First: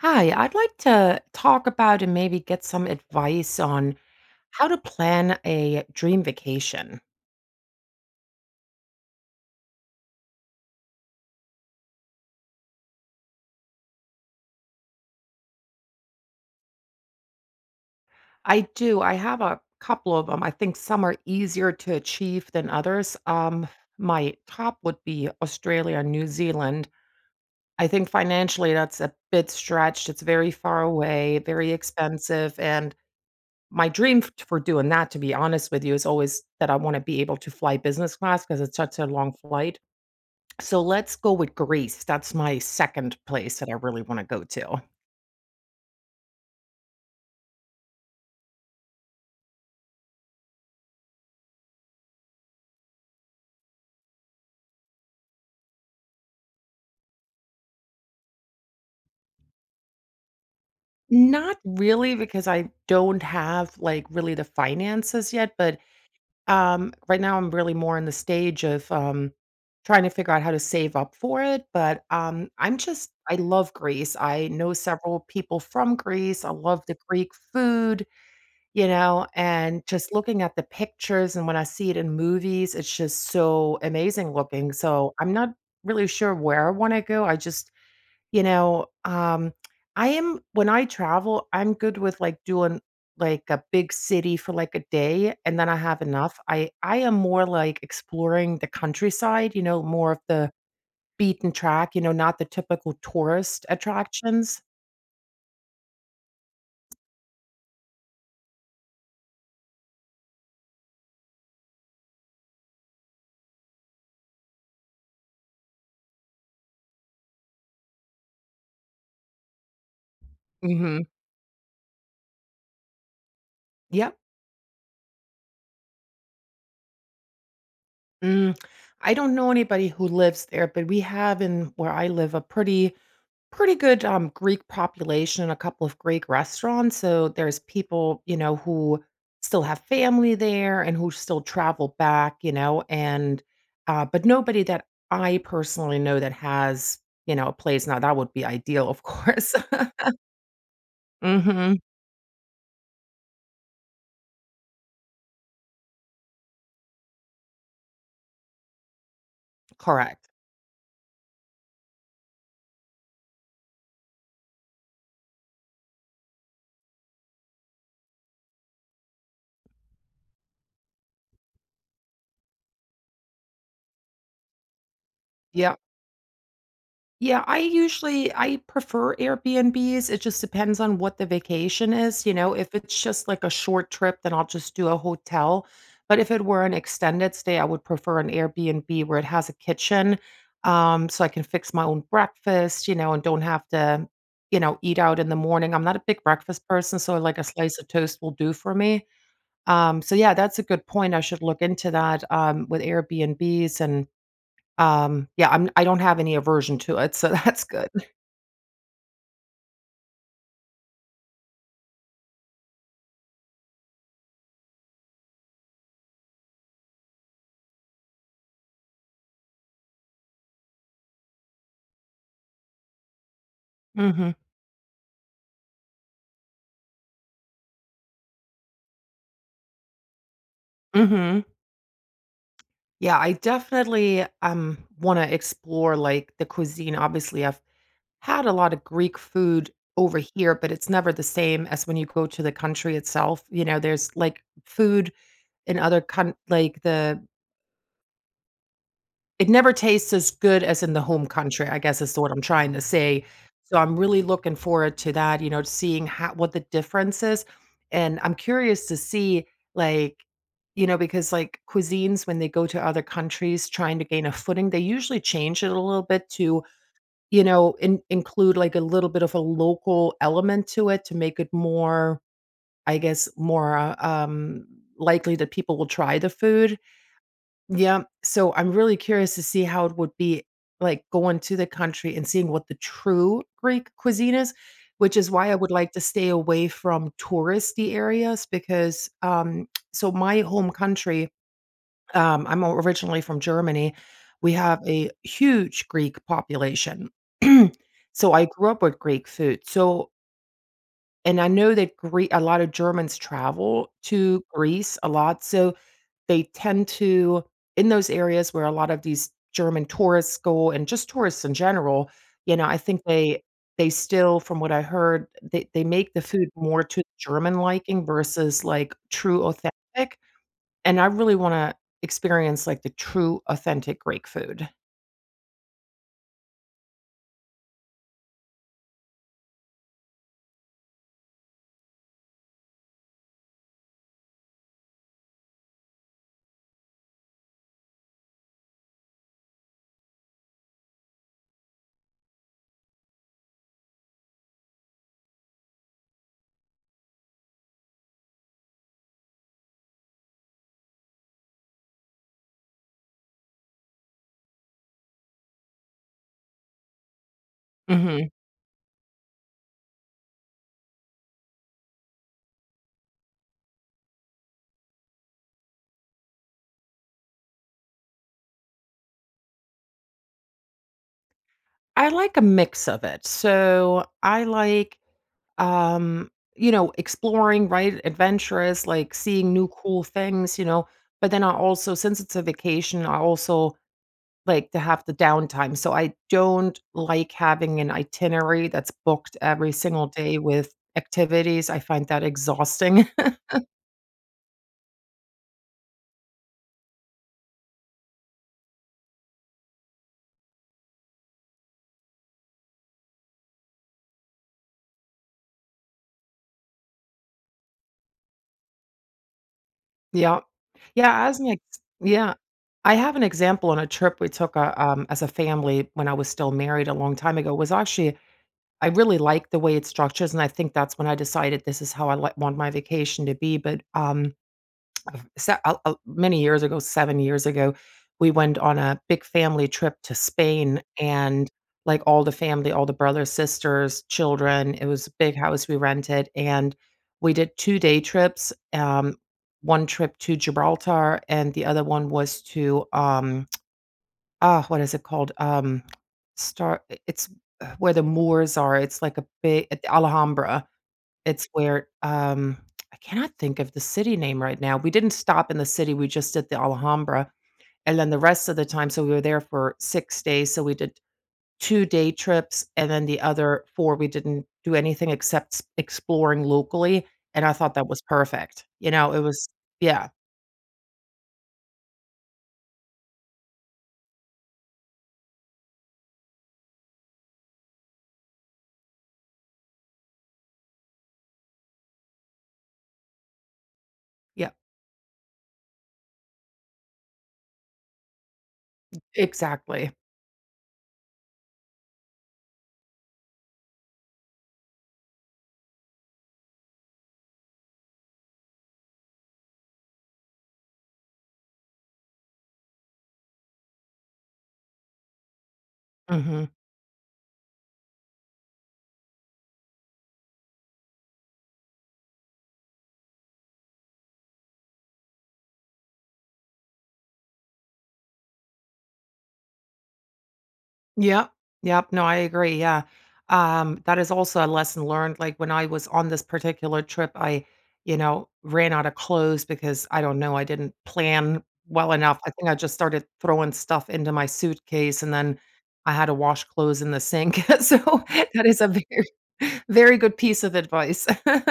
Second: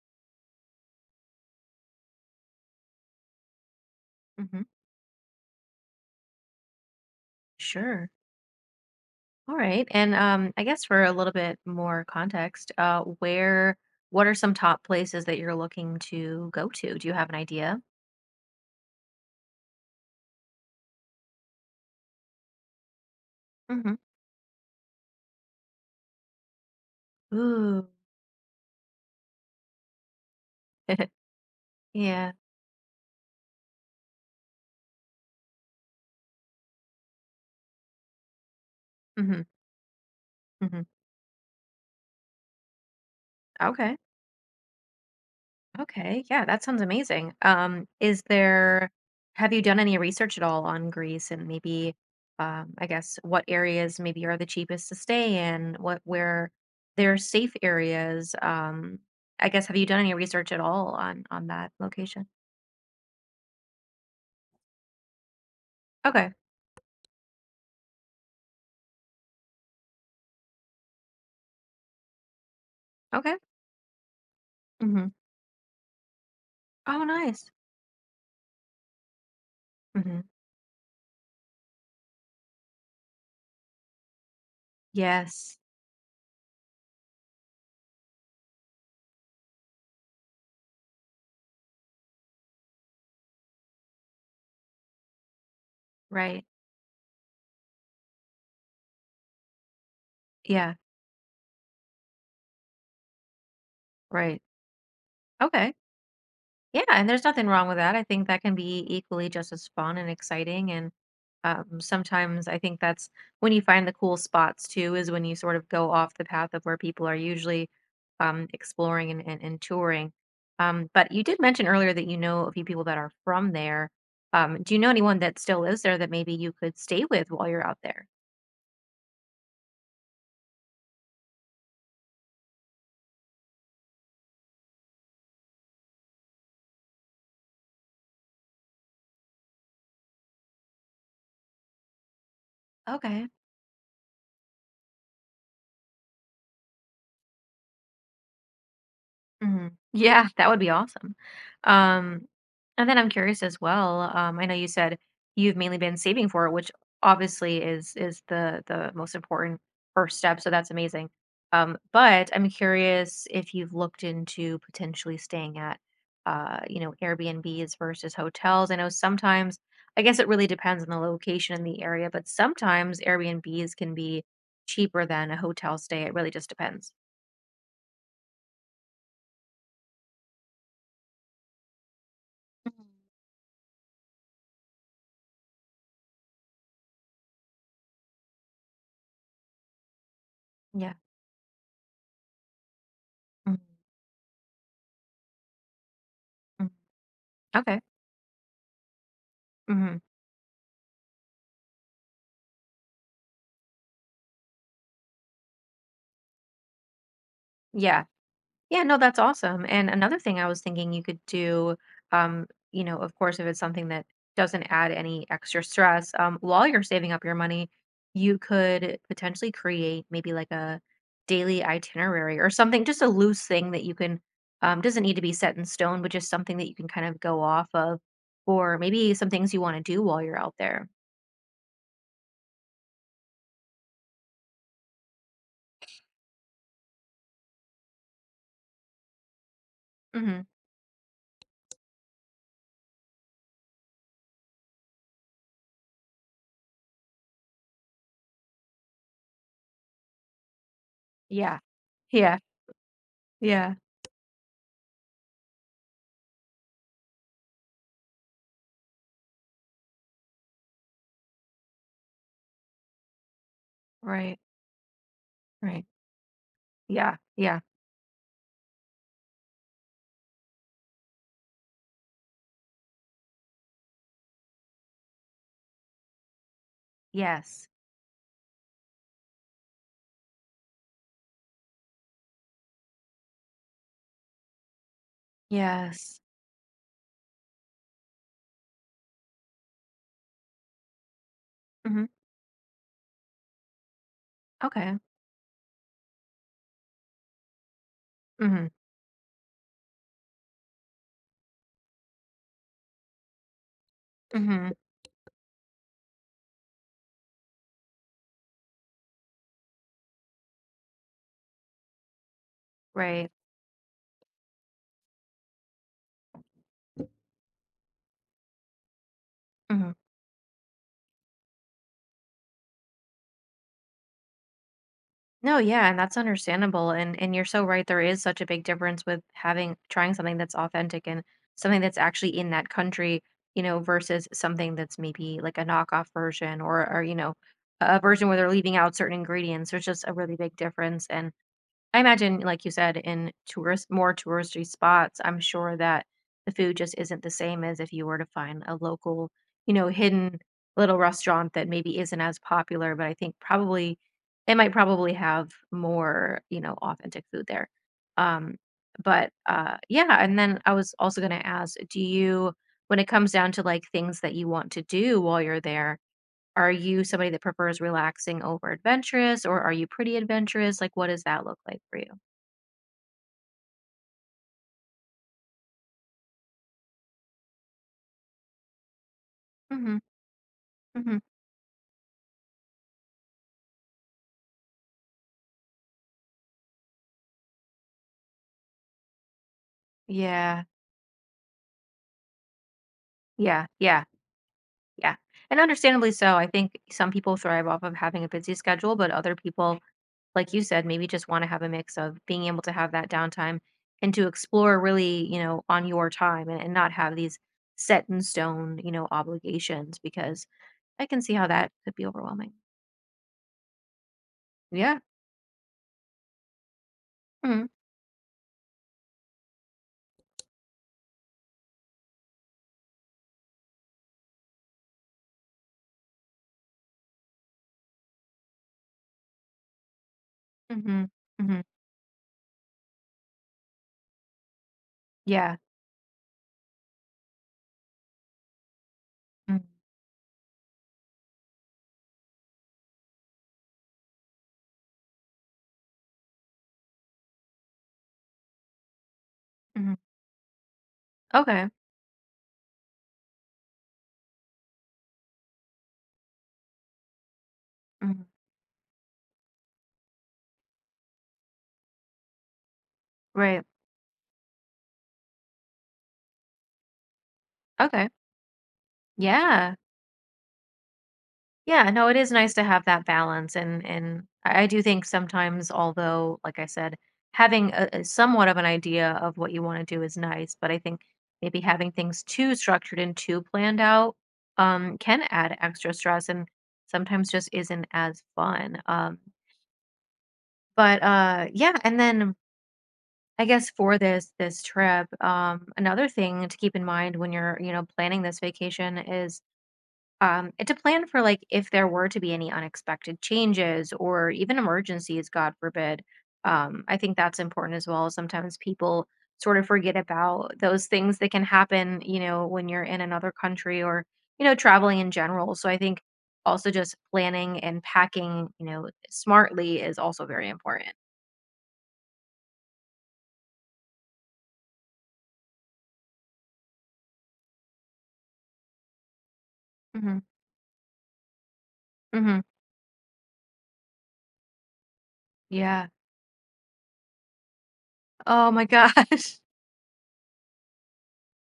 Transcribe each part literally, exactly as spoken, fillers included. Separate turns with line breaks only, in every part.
Hi, I'd like to talk about and maybe get some advice on
Hmm.
how to plan a dream vacation.
Sure. All right. And um, I guess for a little bit more context, uh, where, what are some top places that you're looking to go to? Do you have an idea?
I do. I have a couple of them. I think some are easier to achieve than others. Um,
Hmm.
my top would be Australia and New Zealand. I
Ooh.
think financially that's a bit stretched. It's very far away, very
Yeah.
expensive. And my dream f- for doing that, to be honest with you, is always that I want to be able to fly business class because it's such a long
Hmm.
flight.
Hmm.
So let's go with Greece. That's my second place that I
Okay.
really wanna go to.
Okay, yeah, that sounds amazing. Um, is there, have you done any research at all on Greece and maybe, um, I guess, what areas maybe are the cheapest to stay in? What where there are safe areas? Um, I guess, have you done any research at all on on
Not
that
really
location?
because I don't have, like, really the finances yet, but,
Okay,
um, right now I'm really more in the stage of, um, trying to figure out how to save up for it, but, um, I'm just I
okay.
love Greece. I know
Hmm.
several people from Greece. I love the
Oh,
Greek
nice.
food. You know, and just
Hmm.
looking at the pictures and when I see it in movies, it's just so amazing looking, so I'm not
Yes,
really sure where I wanna go, I just you know, um, I am when I travel, I'm good with, like, doing, like, a big city for, like, a day, and then I have enough.
right.
I I am more, like, exploring the countryside, you know, more of the
Yeah,
beaten track, you know, not the typical tourist
right.
attractions.
Okay. Yeah, and there's nothing wrong with that. I think that can be equally just as fun and exciting. And um, sometimes I think that's when you find the cool spots too, is when you sort of go off the path of where people are usually um, exploring and, and, and touring. Um,
Mhm.
but you did mention earlier that you know a few people that are from there.
Yep.
Um, do you know anyone that still lives there that maybe you could stay with while you're out there?
Mm, I don't know anybody who lives there, but we have in where I live a pretty pretty good, um, Greek population, and a couple of Greek restaurants, so there's people, you know, who still have family there and who still travel back, you know,
Okay.
and, uh, but nobody that I personally know that has, you know, a place. Now that would be ideal, of course.
Mhm. Yeah, that would be awesome.
Mhm.
Um, and then I'm curious as well. Um, I know you said you've mainly been saving for it, which obviously is is the the most important first
Correct.
step. So that's amazing. Um, but I'm curious if you've looked into potentially staying at, uh, you know, Airbnbs versus hotels. I know sometimes, I guess it really depends on the location and the area, but sometimes Airbnbs can be cheaper than a
Yeah.
hotel stay. It really just depends.
Yeah, I usually I prefer Airbnbs. It just depends on what the vacation is, you know. If
Mhm.
it's just like a short trip, then I'll just do a hotel. But if it were an extended stay, I would prefer an Airbnb where it has a kitchen,
Yeah.
um, so I can fix my own breakfast, you know, and don't have to, you know, eat out in the morning. I'm not a big breakfast
Mhm.
person, so like a slice
Okay.
of toast will do for me.
Hmm.
Um, so yeah, that's a good point. I should look into that um, with Airbnbs and um, yeah, I'm I don't have any aversion to it, so that's good.
Yeah. Yeah. No, that's awesome. And another thing I was thinking you could do, um, you know, of course, if it's something that doesn't add any extra stress, um, while you're saving up your money, you could potentially create maybe like a daily itinerary or something, just a loose thing that you can,
Mhm,
um, doesn't need to be set in stone, but just something that you can kind of go off of, or maybe some things you want to do while you're out there.
mhm. Yeah, I definitely, um, wanna explore, like, the cuisine. Obviously, I've had a lot of Greek food over
Hmm.
here, but it's never the same as when you go to the country itself. You know, there's, like, food in other coun like, the It never tastes as good as in the home
Yeah.
country, I guess, is what
Yeah.
I'm trying to say.
Yeah.
So I'm really looking forward to that, you know, seeing how what the difference is, and I'm curious to see, like you know, because, like, cuisines, when they go to other countries trying to gain a
Right.
footing, they usually change it a
Right.
little bit to,
Yeah.
you
Yeah.
know, in include, like, a little bit of a local element to it to make it more, I guess, more, uh, um, likely that people will try the food.
Yes.
Yeah, so I'm really curious to see how it would be, like, going to the country and seeing what the true Greek cuisine is, which is why I would like to
Yes.
stay away from touristy areas because, um so my home country,
Mhm.
um, I'm originally from Germany, we have
Okay.
a huge Greek population. So I
Mhm.
grew up with Greek food, so and I know that Greek a lot of Germans travel to
Mhm.
Greece a lot, so they tend to in those areas where a lot of these German tourists go and just tourists in general, you know, I think
Right.
they they still, from what I heard, they they make the food more to German liking versus, like, true
Mhm.
authentic, and I really wanna experience, like, the true authentic Greek food.
No, yeah, and that's understandable. And and you're so right. There is such a big difference with having trying something that's authentic and something that's actually in that country, you know, versus something that's maybe like a knockoff version or or you know, a a version where they're leaving out certain ingredients. There's just a really big difference. And I imagine, like you said, in tourist more touristy spots, I'm sure that the food just isn't the same as if you were to find a local, you know, hidden little restaurant that maybe isn't as popular, but I think probably it might probably have more, you know, authentic food there.
Mhm.
Um, but uh yeah, and then I was also gonna ask, do you when it comes down to like things that you want to do while you're there, are you somebody that prefers relaxing over adventurous or are you pretty adventurous? Like what does that look like for
I
you?
like a mix of it. So I like, um, you know, exploring, right? Adventurous, like seeing new
Mhm,
cool things, you know.
mhm.
But then I also, since it's a vacation, I also like to have the downtime. So I don't like having an itinerary that's booked every single day
Yeah,
with activities. I find that exhausting.
yeah, yeah, yeah, and understandably so. I think some people thrive off of having a busy schedule, but other people, like you said, maybe just want to have a mix of being able to have that downtime and to explore really, you know, on your time and, and not have these set in stone, you know, obligations
Yeah.
because I can
Yeah,
see
as
how
an ex
that could be
Yeah.
overwhelming.
I have an example on a trip we took, uh,
Yeah.
um, as a family when I was still married a long time ago. It
Mhm,
was actually I really like the way it structures, and I think that's when I decided this is how I li want my vacation to be, but, um, se uh uh, many years ago, seven years ago, we went on a big family trip to Spain,
mhm,
and,
mhm.
like, all the family, all the brothers, sisters, children, it was a big
Yeah.
house we rented, and we did two day trips, um,
Mm,
one trip to Gibraltar, and the other one was to, um Ah, what is it called? Um, star it's, uh, where the Moors are, it's like a big at the
mhm.
Alhambra. It's
Okay.
where, um I cannot think of the city name right now. We didn't stop in the city, we just did the Alhambra, and then the
Mhm.
rest of the time, so we were there for six days, so we did two day trips, and then the
Right.
other four we didn't do anything except s exploring locally, and I thought that was
Okay.
perfect. You know, it was
Yeah.
Yeah,
Yeah, no, it is nice to have that balance, and and I I do think sometimes, although, like I said, having a, a somewhat of an idea of what you want to do is nice, but I think maybe having things too structured and too planned out
yeah,
um, can add extra stress, and sometimes just isn't as fun. Um,
exactly.
but uh, yeah, and then I guess for this this trip, um, another thing to keep in mind when you're you know planning this vacation is um, and to plan for like if there were to be any unexpected changes or even emergencies, God forbid.
Mhm.
Um, I think that's important as well. Sometimes people sort of forget about those things that can happen, you know, when you're in another country or, you know, traveling in general. So I think also just planning and packing, you know, smartly is also very important.
Yep. Yep. No, I agree. Yeah. Um, that is also a lesson learned. Like when I was on this particular trip, I, you know, ran out of clothes because I
Hmm.
don't know, I didn't plan well enough. I
Hmm.
think I just started throwing stuff into my suitcase and then
Yeah.
I had to wash clothes in the sink. So that
Oh
is
my
a very,
gosh.
very good piece of advice.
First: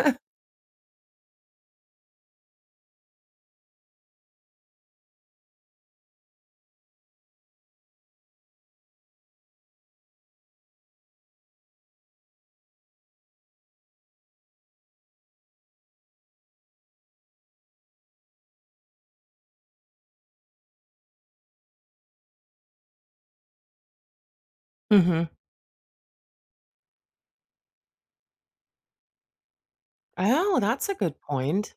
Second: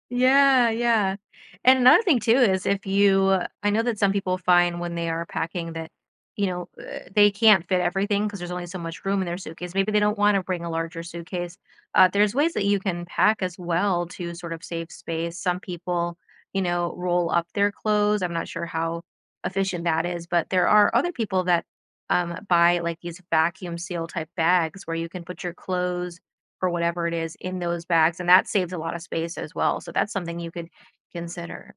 Yeah, yeah. And another thing too is if you I know that some people find when they are packing that, you know, uh, they can't fit everything because there's only so much room in their suitcase. Maybe they don't want to bring a larger suitcase. Uh, there's ways that you can pack as well to sort of save space. Some people, you know, roll up their clothes. I'm not sure how efficient that is, but there are other people that um, buy like these vacuum seal type bags where you
hmm
can put your clothes or whatever it is in those bags, and that saves a lot of space as well. So that's something you
Oh,
could
that's a good point.
consider.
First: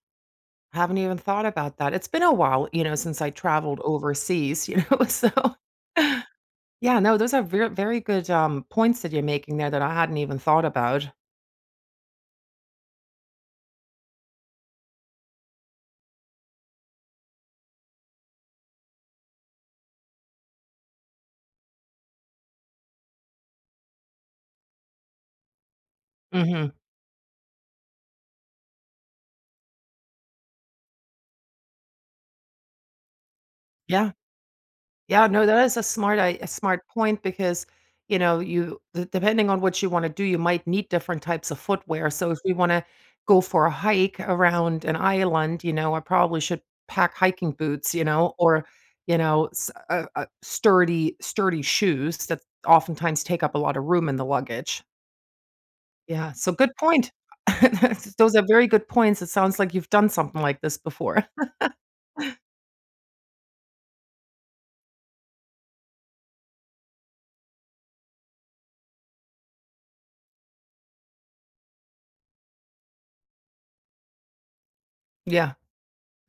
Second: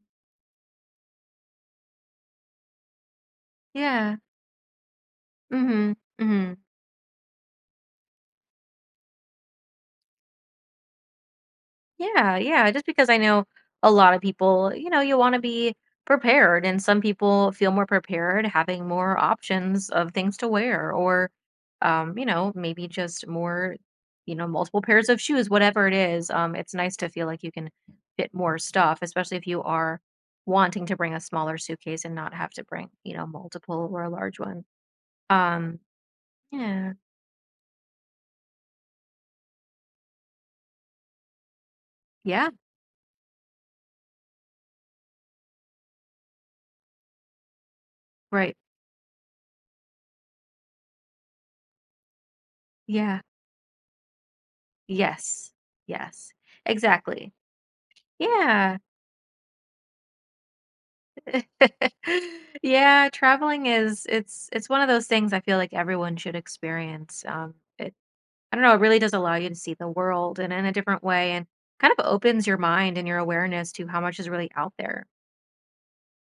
Haven't even thought about that. It's been a while, you know, since I traveled
Yeah.
overseas, you know, so.
Mhm. Mhm.
Yeah, no, those are very, very good, um, points that you're making there that I hadn't even thought about.
Yeah, yeah, just because I know a lot of people, you know, you want to be prepared, and some people feel more prepared having more options of things to wear, or, um, you know, maybe just more, you know, multiple pairs of shoes, whatever it is. Um,
Mhm.
it's nice to feel like you can fit more stuff, especially if you are wanting to bring a smaller suitcase and not have to bring, you know, multiple or a
Yeah.
large one.
Yeah, no, that is
Um,
a smart I a smart
yeah,
point because, you know, you d depending on what you wanna do, you might need different types of footwear, so if
yeah,
we wanna go for a hike around an island, you know, I probably should pack hiking boots, you know,
right.
or, you know, s uh uh, sturdy sturdy shoes that
Yeah,
oftentimes take up a lot of room in the luggage.
yes, yes,
Yeah, so good point.
exactly.
Those are very
Yeah.
good points. It sounds like you've done something like this before.
Yeah, traveling is it's it's one of those things I feel like everyone should experience. Um, it I don't know, it really does allow you to see the world and in a different way and kind of opens your mind and your awareness to how much is really out there.
Yeah.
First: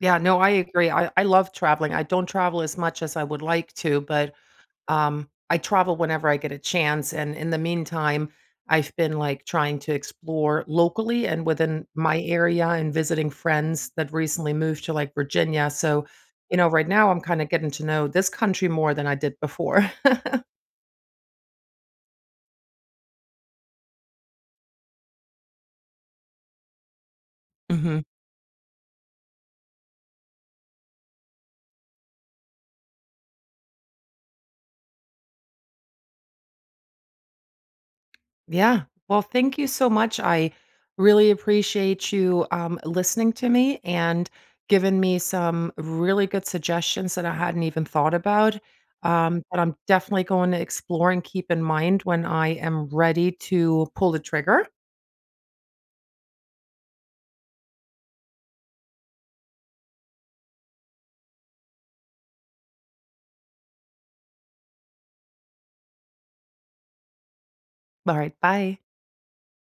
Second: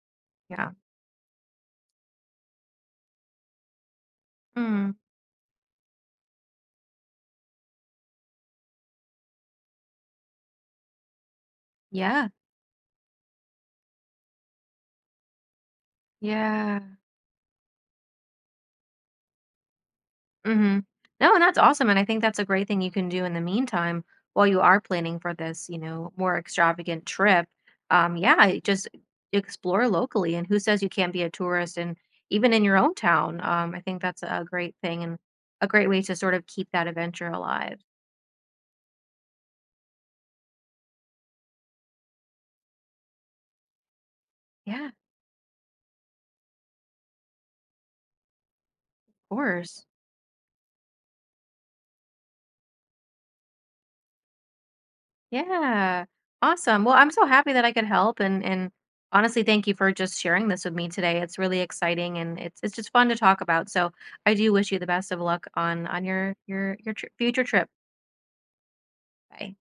Yeah, no, I
Yeah.
agree. I I love traveling. I don't travel as much as I would like to, but,
Mm,
um, I travel whenever I get a chance, and in the meantime, I've been, like, trying to explore locally and within my
yeah.
area and visiting friends that recently moved to, like, Virginia, so, you know,
Yeah.
right now I'm kinda getting to know this country more than I did before.
Hmm. No, and that's awesome. And I think that's a great thing you can do in the meantime while you are planning for this, you know, more extravagant trip.
Mhm.
Um, yeah, just explore locally. And who says you can't be a tourist and even in your own town? Um, I think that's a great thing and a great way to sort of keep that adventure alive.
Yeah. Well, thank you so much. I really appreciate you, um, listening to me and
Yeah, of
giving me some really good suggestions that I hadn't even thought about. Um, that I'm
course.
definitely going to explore and keep in mind when I am ready to pull the trigger.
Yeah. Awesome. Well, I'm so happy that I could help and and honestly, thank you for just sharing this with me today. It's really exciting and it's it's just fun to talk about. So, I do wish you the best of luck on on your your your tri- future trip.
All right. Bye.
Bye.